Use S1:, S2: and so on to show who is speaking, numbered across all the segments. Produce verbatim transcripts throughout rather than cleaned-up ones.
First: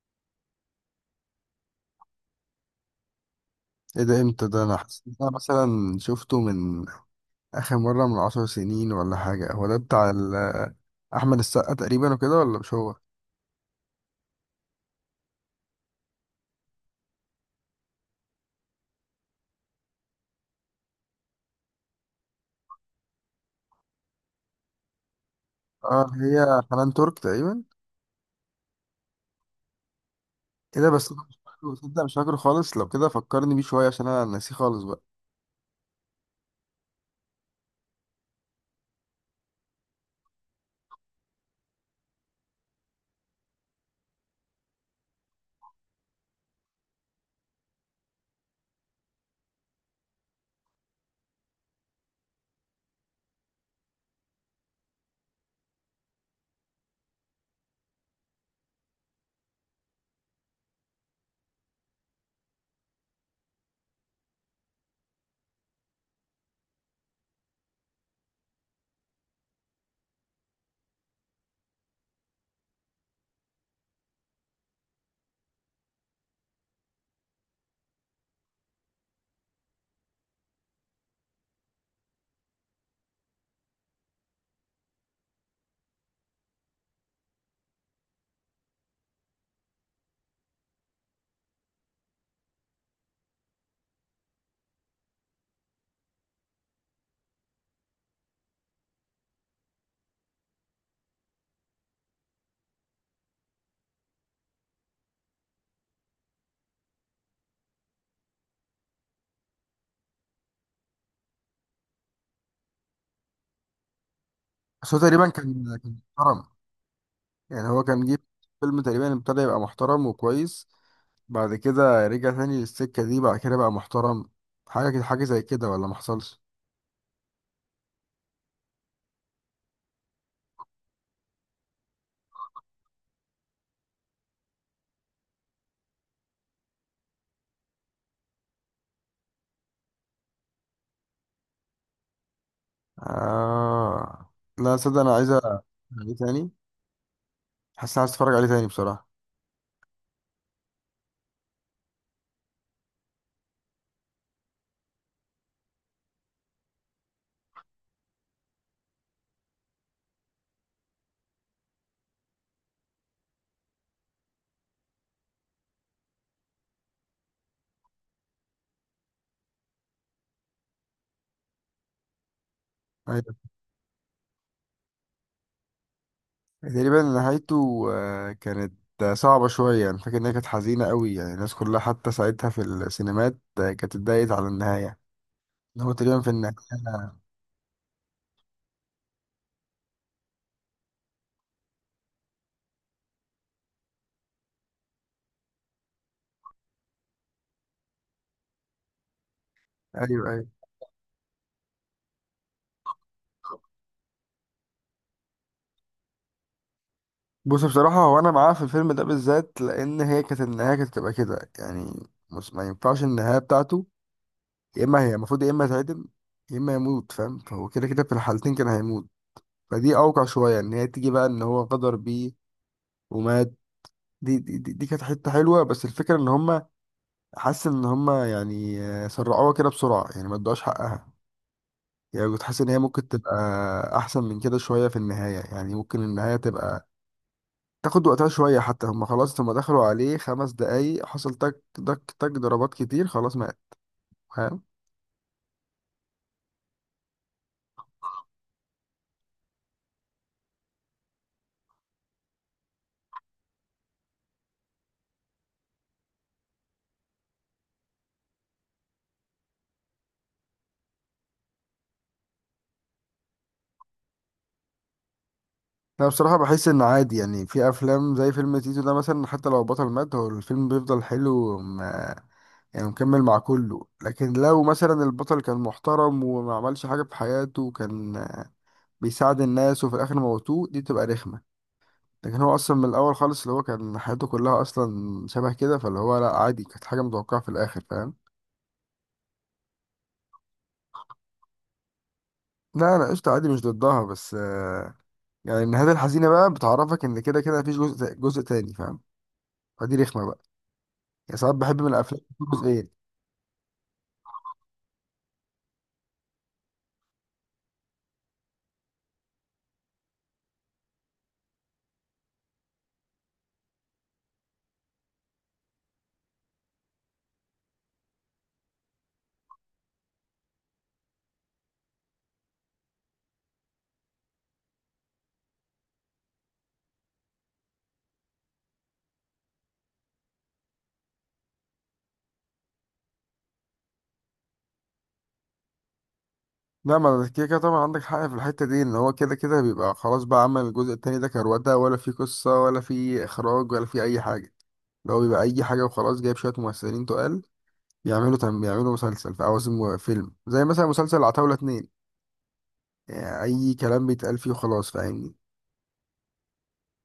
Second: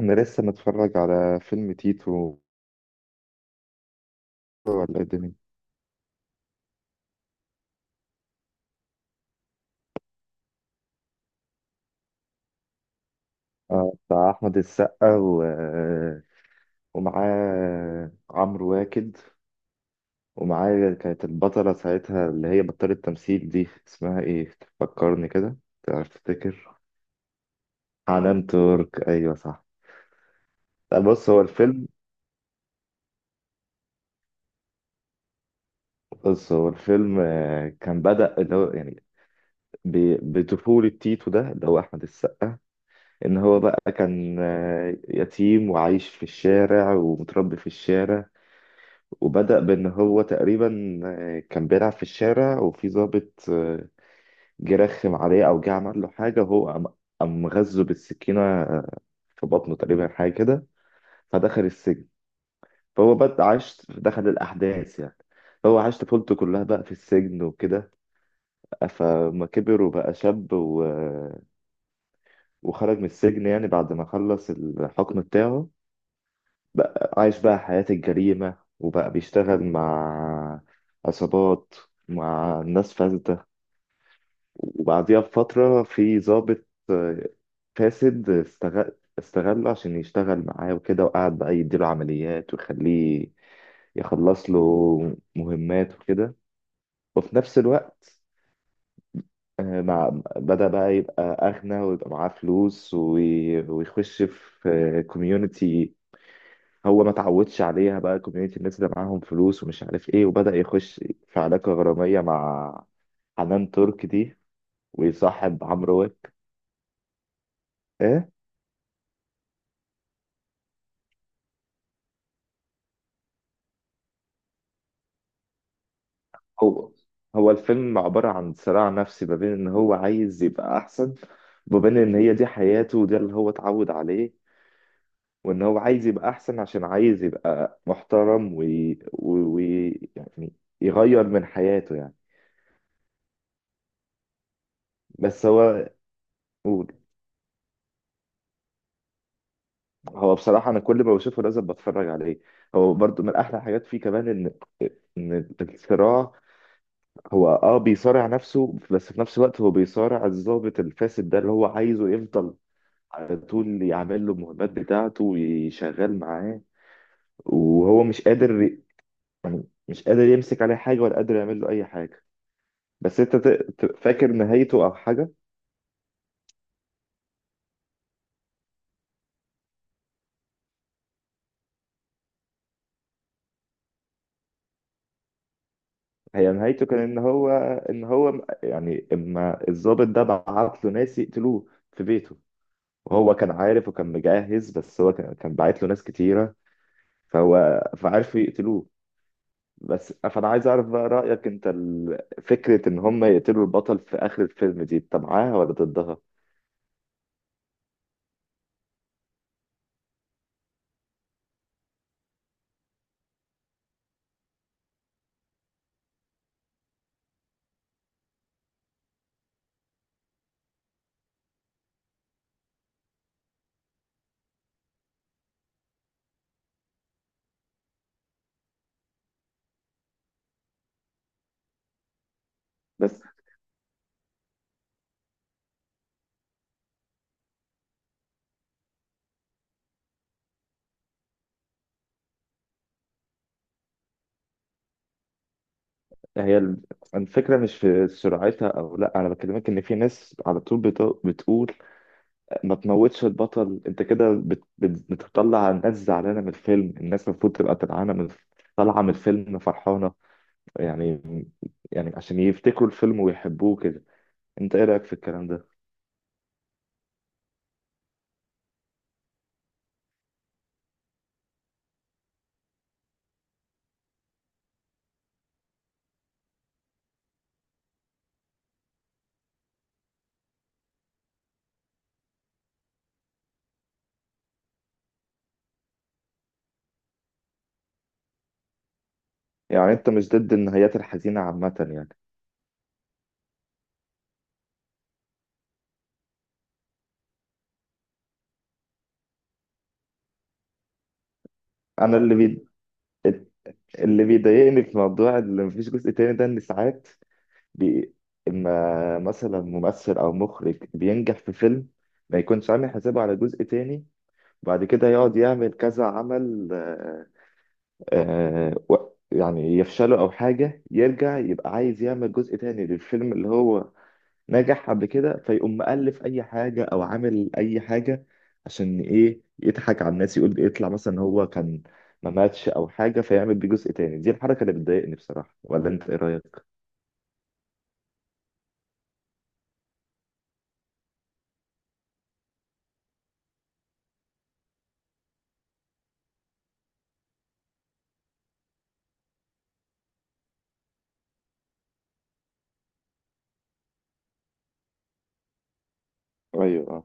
S1: انا لسه متفرج على فيلم تيتو،
S2: ايه ده، امتى ده؟ انا
S1: ولا
S2: حاسس
S1: إيه
S2: إن انا
S1: الدنيا؟
S2: مثلا شفته من اخر مرة من عشر سنين ولا حاجة. هو ده بتاع ال- احمد السقا تقريبا وكده، ولا مش هو؟
S1: آه، بتاع احمد السقا، و... ومعاه عمرو واكد. ومعاه كانت البطلة ساعتها، اللي هي بطلة تمثيل دي، اسمها ايه؟ تفكرني كده؟
S2: اه،
S1: تعرف
S2: اللي هي
S1: تفتكر؟
S2: حنان ترك تقريبا.
S1: حنان ترك، ايوه صح.
S2: ايه ده؟
S1: لا،
S2: بس أنا
S1: بص
S2: مش
S1: هو
S2: فاكره،
S1: الفيلم
S2: تصدق مش فاكره خالص. لو كده فكرني بيه شوية عشان انا ناسيه خالص بقى.
S1: بص هو الفيلم آه، كان بدأ اللي هو يعني ب- بطفولة تيتو ده اللي هو أحمد السقا. إن هو بقى كان آه، يتيم وعايش في الشارع ومتربي في الشارع. وبدأ بإن هو تقريبا آه، كان بيلعب في الشارع، وفي ضابط آه، جه رخم عليه، أو جه عمل له حاجة، وهو قام قام غزه بالسكينة، آه، في بطنه تقريبا، حاجة كده. فدخل السجن. فهو بدأ عاش دخل الأحداث يعني. هو عاش طفولته كلها بقى في السجن وكده. فما كبر وبقى شاب و... وخرج من السجن يعني بعد ما خلص الحكم بتاعه. بقى عايش بقى حياة الجريمة، وبقى بيشتغل مع عصابات، مع ناس فاسدة. وبعديها بفترة في ضابط آه، فاسد، استغل استغله عشان يشتغل معاه وكده، وقعد بقى يديله عمليات ويخليه يخلص له مهمات وكده. وفي نفس الوقت، آه، مع بدأ بقى يبقى أغنى، ويبقى معاه فلوس، وي- ويخش في كوميونتي هو ما اتعودش عليها، بقى كوميونتي الناس اللي معاهم فلوس ومش عارف ايه، وبدأ يخش في علاقة غرامية مع حنان ترك دي،
S2: بس هو تقريبا
S1: ويصاحب
S2: كان كان
S1: عمرو واك.
S2: محترم، يعني هو كان جه
S1: ايه؟
S2: فيلم تقريبا ابتدى يبقى محترم وكويس، بعد كده رجع تاني للسكة دي، بعد كده بقى محترم حاجة كده، حاجة زي كده، ولا محصلش؟
S1: هو هو الفيلم عبارة عن صراع نفسي، ما بين ان هو عايز يبقى احسن، وما بين ان هي دي حياته وده اللي هو اتعود عليه، وان هو عايز يبقى احسن عشان عايز يبقى محترم، وي... وي... يعني يغير من حياته يعني.
S2: آه. لا صدق، انا عايز
S1: بس
S2: أ-
S1: هو
S2: ايه تاني،
S1: قول.
S2: حاسس اني عايز اتفرج عليه تاني بصراحة.
S1: هو بصراحة أنا كل ما بشوفه لازم بتفرج عليه. هو برضو من أحلى الحاجات فيه كمان إن إن الصراع، هو أه بيصارع نفسه، بس في نفس الوقت هو بيصارع الضابط الفاسد ده اللي هو عايزه يفضل على طول يعمل له المهمات بتاعته ويشغل معاه، وهو مش قادر يعني مش قادر يمسك عليه حاجة ولا قادر يعمل له أي حاجة. بس
S2: ايوه،
S1: أنت ت- ت- فاكر نهايته أو حاجة؟
S2: تقريبا نهايته آه، كانت آه، صعبة شوية، يعني فاكر انها كانت حزينة قوي. يعني الناس كلها حتى ساعتها في السينمات آه، كانت اتضايقت على النهاية، ان هو تقريبا في
S1: هي نهايته كان إن
S2: النهاية.
S1: هو إن هو يعني إما الضابط ده بعت له ناس يقتلوه في بيته، وهو كان عارف وكان مجهز، بس هو كان كان باعت له ناس كتيرة، فهو فعرفوا يقتلوه. بس
S2: ايوه ايوه،
S1: فأنا عايز أعرف بقى رأيك أنت، ال- فكرة إن هم يقتلوا البطل في آخر الفيلم دي أنت معاها ولا ضدها؟
S2: بص بصراحة هو انا معاه في الفيلم ده بالذات، لان هي كانت النهاية كانت تبقى كده يعني، مش ما ينفعش النهاية بتاعته. يا اما هي المفروض يا اما يتعدم، يا اما يموت، فاهم؟ فهو كده كده في الحالتين كان هيموت. فدي اوقع شوية، ان هي تيجي بقى ان هو غدر بيه ومات. دي دي, دي دي كانت حته حلوه، بس الفكره ان هم، حاسس ان هم يعني آه، سرعوها كده بسرعه، يعني ما ادوهاش حقها. يعني كنت حاسس ان هي ممكن
S1: بس
S2: تبقى احسن من كده شويه في النهايه، يعني ممكن النهايه تبقى تاخد وقتها شويه. حتى هم خلاص لما دخلوا عليه خمس دقايق حصل تك تك تك، ضربات كتير خلاص مات، فاهم؟
S1: هي ال- الفكرة مش في سرعتها أو لأ. أنا بكلمك إن في ناس على طول بت- بتقول ما تموتش البطل. أنت كده بت- بت- بتطلع الناس زعلانة من الفيلم، الناس المفروض تبقى طالعانة من طالعة من الفيلم فرحانة يعني يعني عشان يفتكروا الفيلم ويحبوه كده. انت ايه رايك في الكلام ده؟
S2: انا بصراحه بحس ان عادي. يعني في افلام زي فيلم تيتو ده مثلا، حتى لو البطل مات هو الفيلم بيفضل حلو، يعني مكمل مع كله. لكن لو مثلا البطل كان محترم وما عملش حاجة في حياته، وكان آه، بيساعد الناس، وفي الآخر موتوه، دي تبقى رخمة. لكن هو أصلا من الأول خالص اللي هو كان حياته كلها أصلا شبه كده، فاللي هو لأ عادي، كانت حاجة متوقعة في الآخر، فاهم؟
S1: يعني انت مش ضد النهايات الحزينه عامه يعني؟
S2: لا، أنا قشطة عادي، مش ضدها، بس آه، يعني النهاية الحزينة بقى بتعرفك إن كده كده مفيش جزء جزء تاني، فاهم؟ فدي رخمة بقى. يعني ساعات بحب من
S1: انا
S2: الأفلام
S1: اللي
S2: يكون
S1: بي...
S2: جزئين.
S1: اللي بيضايقني في موضوع اللي مفيش جزء تاني ده، ان ساعات بي... اما مثلا ممثل او مخرج بينجح في فيلم، ما يكونش عامل حسابه على جزء تاني. بعد كده يقعد يعمل كذا عمل، آه... آه... و... يعني يفشله او حاجه يرجع يبقى عايز يعمل جزء تاني للفيلم اللي هو نجح قبل كده، فيقوم مألف أي حاجة أو عامل أي حاجة عشان إيه؟ يضحك على الناس، يقول يطلع مثلا إن هو كان ما ماتش أو حاجة فيعمل بيه جزء تاني. دي الحركة اللي بتضايقني بصراحة، ولا أنت إيه رأيك؟
S2: لا، ما أنا كده كده طبعا عندك حق في الحتة دي، ان هو كده كده بيبقى خلاص. بقى عمل الجزء التاني ده كروتة، ولا في قصة ولا في اخراج ولا في اي حاجة، اللي هو بيبقى اي حاجة وخلاص. جايب شوية ممثلين تقال، بيعملوا تم، بيعملوا مسلسل في عوازم فيلم، زي مثلا مسلسل عتاولة اتنين، يعني اي كلام بيتقال فيه وخلاص، فاهمني؟
S1: ايوه، اه.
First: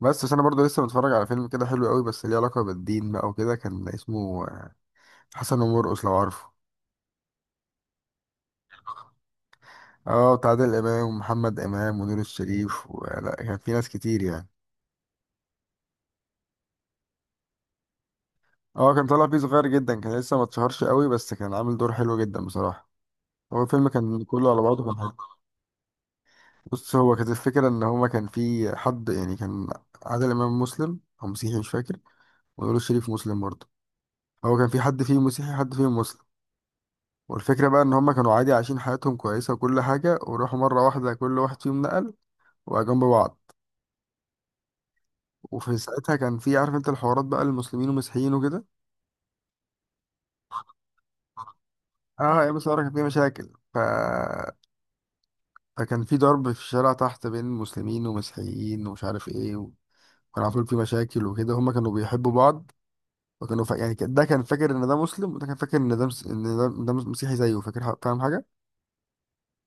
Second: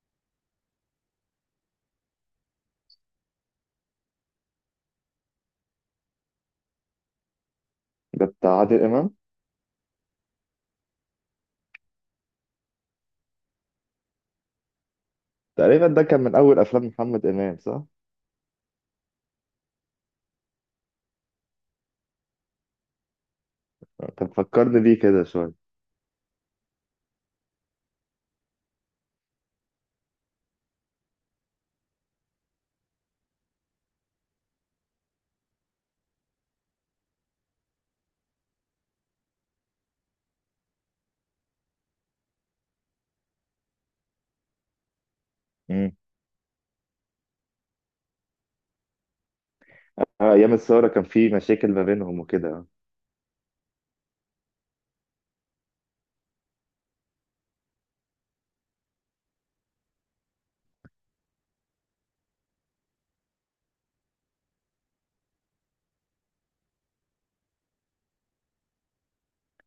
S2: بس بس انا برضو لسه متفرج على فيلم كده حلو قوي، بس ليه علاقة بالدين بقى وكده، كان اسمه آه، حسن ومرقص، لو عارفه.
S1: ده بتاع عادل امام.
S2: اه، بتاع عادل امام ومحمد امام ونور الشريف، ولا كان في ناس كتير يعني.
S1: تقريبا ده كان من أول أفلام محمد إمام صح؟
S2: اه، كان طالع فيه صغير جدا، كان لسه ما اتشهرش قوي، بس كان عامل دور حلو جدا بصراحة. هو الفيلم كان
S1: كان
S2: كله على
S1: فكرني
S2: بعضه كان
S1: بيه
S2: حلو.
S1: كده شوية.
S2: بص، هو كانت الفكرة ان هما، كان في حد يعني، كان عادل امام مسلم او مسيحي مش فاكر، ونقول الشريف مسلم برضه. هو كان في حد فيهم مسيحي، حد فيهم مسلم. والفكرة بقى ان هما كانوا عادي عايشين حياتهم كويسة وكل حاجة، وراحوا مرة واحدة كل واحد فيهم نقل، وبقى جنب بعض. وفي
S1: امم.
S2: ساعتها كان في، عارف انت الحوارات بقى المسلمين والمسيحيين وكده.
S1: آه، أيام الثورة كان في مشاكل ما بينهم
S2: اه، يا
S1: وكده.
S2: مسيحيين كان في مشاكل، ف فكان في ضرب في الشارع تحت بين مسلمين ومسيحيين، ومش عارف ايه، و... وكان على طول في مشاكل وكده. هما كانوا بيحبوا بعض، وكانوا ف... يعني كان- ده كان فاكر ان ده مسلم، وده كان فاكر ان ده مس... ان ده, ده مس- مسيحي زيه، فاكر ح- فاهم حاجه؟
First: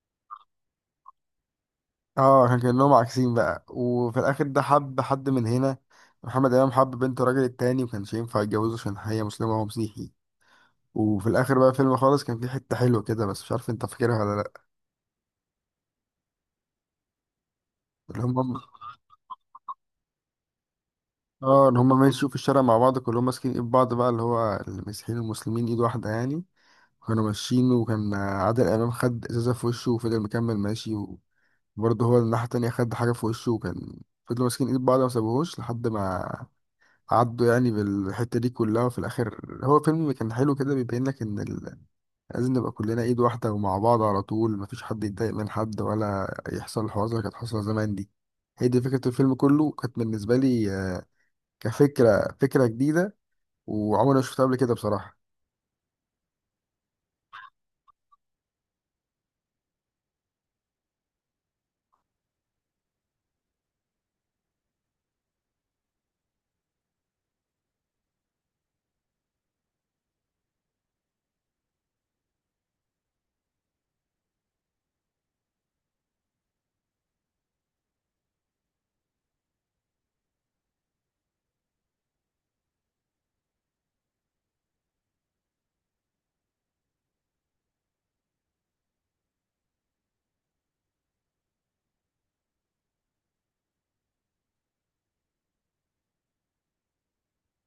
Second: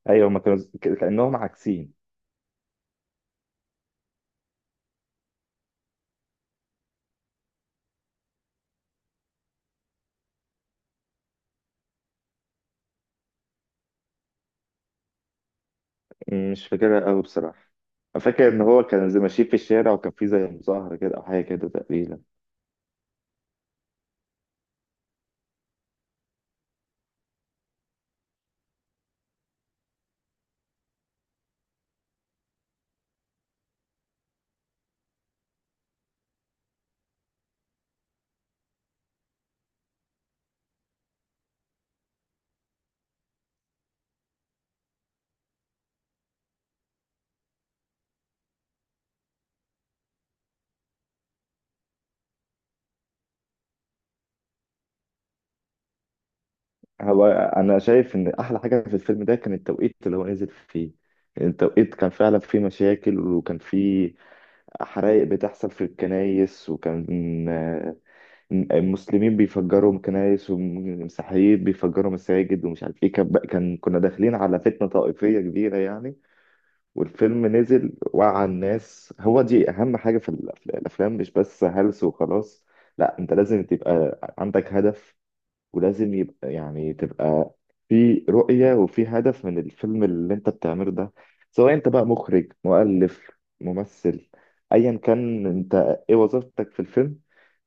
S1: أيوة، هما كانوا ك- كأنهم عاكسين.
S2: اه، كان كانهم عاكسين بقى. وفي الاخر ده حب حد من هنا، محمد امام حب بنت الراجل التاني وكانش ينفع يتجوزه عشان هي مسلمه وهو مسيحي. وفي الاخر بقى فيلم خالص كان فيه حته حلوه كده، بس مش عارف انت فاكرها ولا لا،
S1: مم، مش فاكرها أوي بصراحة.
S2: اللي
S1: أنا فاكر
S2: هم.
S1: إن هو كان زي ماشيين في الشارع، وكان في زي مظاهرة كده أو حاجة كده
S2: اه، ان هم
S1: تقريبا.
S2: ماشيوا في الشارع مع بعض كلهم ماسكين ايد بعض بقى، اللي هو المسيحيين والمسلمين ايد واحده يعني. كانوا ماشيين، وكان عادل امام خد ازازه في وشه وفضل مكمل ماشي، وبرضه هو الناحيه التانية خد حاجه في وشه، وكان فضلوا ماسكين ايد بعض، ما سابوهوش لحد ما عدوا يعني بالحته دي كلها. وفي الاخر هو فيلم كان حلو كده، بيبين لك ان ال... لازم نبقى كلنا ايد واحده ومع بعض على طول، مفيش حد يتضايق من حد، ولا يحصل الحوارات اللي كانت حاصله زمان دي. هي دي فكره الفيلم كله كانت بالنسبه لي، آه، كفكره فكره جديده، وعمري ما شفتها قبل كده بصراحه.
S1: هو انا شايف ان احلى حاجه في الفيلم ده كان التوقيت اللي هو نزل فيه. يعني التوقيت كان فعلا فيه مشاكل، وكان فيه حرائق بتحصل في الكنايس، وكان آه، المسلمين بيفجروا كنايس والمسيحيين بيفجروا مساجد ومش عارف ايه، كان بقى- كان كنا داخلين على فتنه طائفيه كبيره يعني. والفيلم نزل وعى الناس. هو دي اهم حاجه في الأف- الافلام، مش بس هلس وخلاص. لا، انت لازم تبقى عندك هدف، ولازم يبقى يعني تبقى في رؤية وفي هدف من الفيلم اللي انت بتعمله ده. سواء انت بقى مخرج، مؤلف، ممثل، ايا كان انت ايه وظيفتك في الفيلم،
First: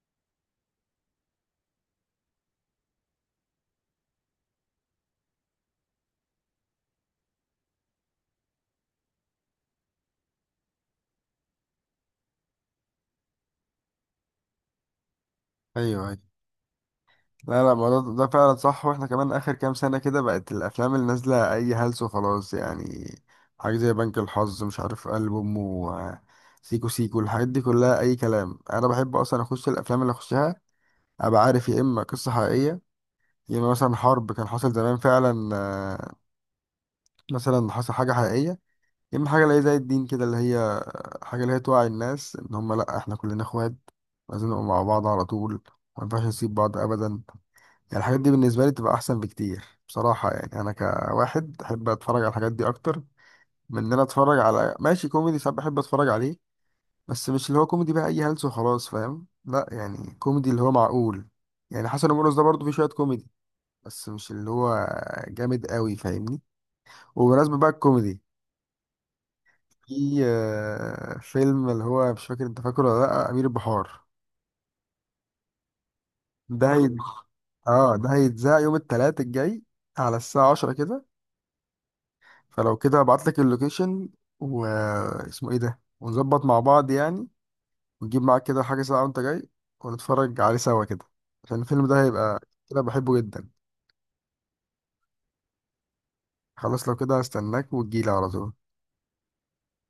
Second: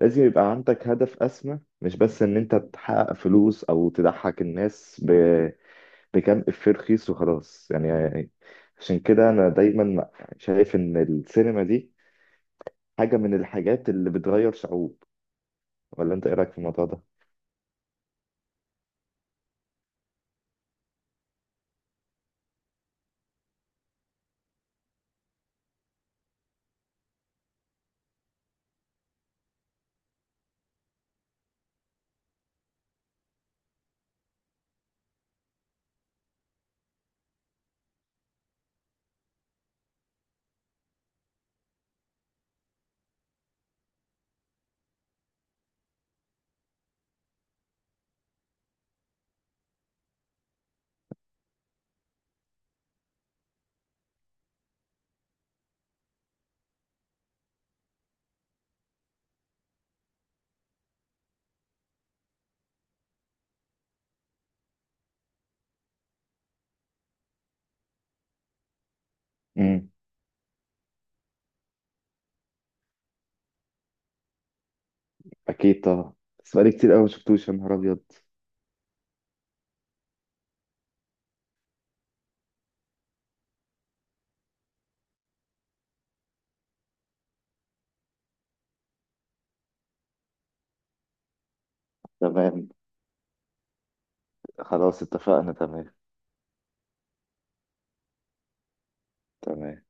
S1: لازم يبقى عندك هدف اسمى، مش بس ان انت تحقق فلوس او تضحك الناس ب... بكام افيه رخيص وخلاص يعني. عشان كده انا دايما شايف ان السينما دي حاجة من الحاجات اللي بتغير شعوب.
S2: ايوه
S1: ولا
S2: ايوه.
S1: انت ايه رأيك في الموضوع ده؟
S2: لا لا، ما ده, ده فعلا صح. واحنا كمان اخر كام سنة كده بقت الافلام اللي نازلة اي هلس وخلاص، يعني حاجة زي بنك الحظ، مش عارف قلب امه، آه، سيكو سيكو، الحاجات دي كلها اي كلام. انا بحب اصلا اخش الافلام اللي اخشها ابقى عارف، يا اما قصة حقيقية، يا اما مثلا حرب كان حصل زمان فعلا، آه، مثلا حصل حاجة حقيقية، يا اما حاجة اللي هي زي الدين كده، اللي هي حاجة اللي هي توعي الناس ان هم لا، احنا كلنا اخوات، لازم نبقى مع بعض على طول، ما ينفعش نسيب بعض ابدا. يعني الحاجات دي بالنسبة لي بتبقى أحسن بكتير بصراحة. يعني أنا كواحد أحب أتفرج على الحاجات دي أكتر من إن أنا أتفرج على ماشي. كوميدي ساعات بحب أتفرج عليه، بس مش اللي هو كوميدي بقى أي هلس وخلاص، فاهم؟ لا، يعني كوميدي اللي هو معقول. يعني حسن ومرقص ده برضه فيه شوية كوميدي، بس مش اللي هو جامد قوي، فاهمني؟ وبمناسبة بقى الكوميدي، في آه، فيلم، اللي هو مش فاكر أنت فاكره ولا لأ، أمير البحار.
S1: اكيد طبعا. بس
S2: ده
S1: بقالي
S2: هيت...
S1: كتير قوي ما شفتوش، يا نهار
S2: آه،
S1: ابيض.
S2: ده هيتذاع يوم التلات الجاي على الساعة عشرة كده. فلو كده ابعت لك اللوكيشن واسمه ايه ده، ونظبط مع بعض يعني، ونجيب معاك كده حاجة ساعة وانت جاي، ونتفرج عليه سوا كده، عشان الفيلم ده هيبقى
S1: تمام.
S2: كده بحبه جدا.
S1: خلاص اتفقنا، تمام.
S2: خلاص، لو كده هستناك وتجيلي على طول.
S1: تمام.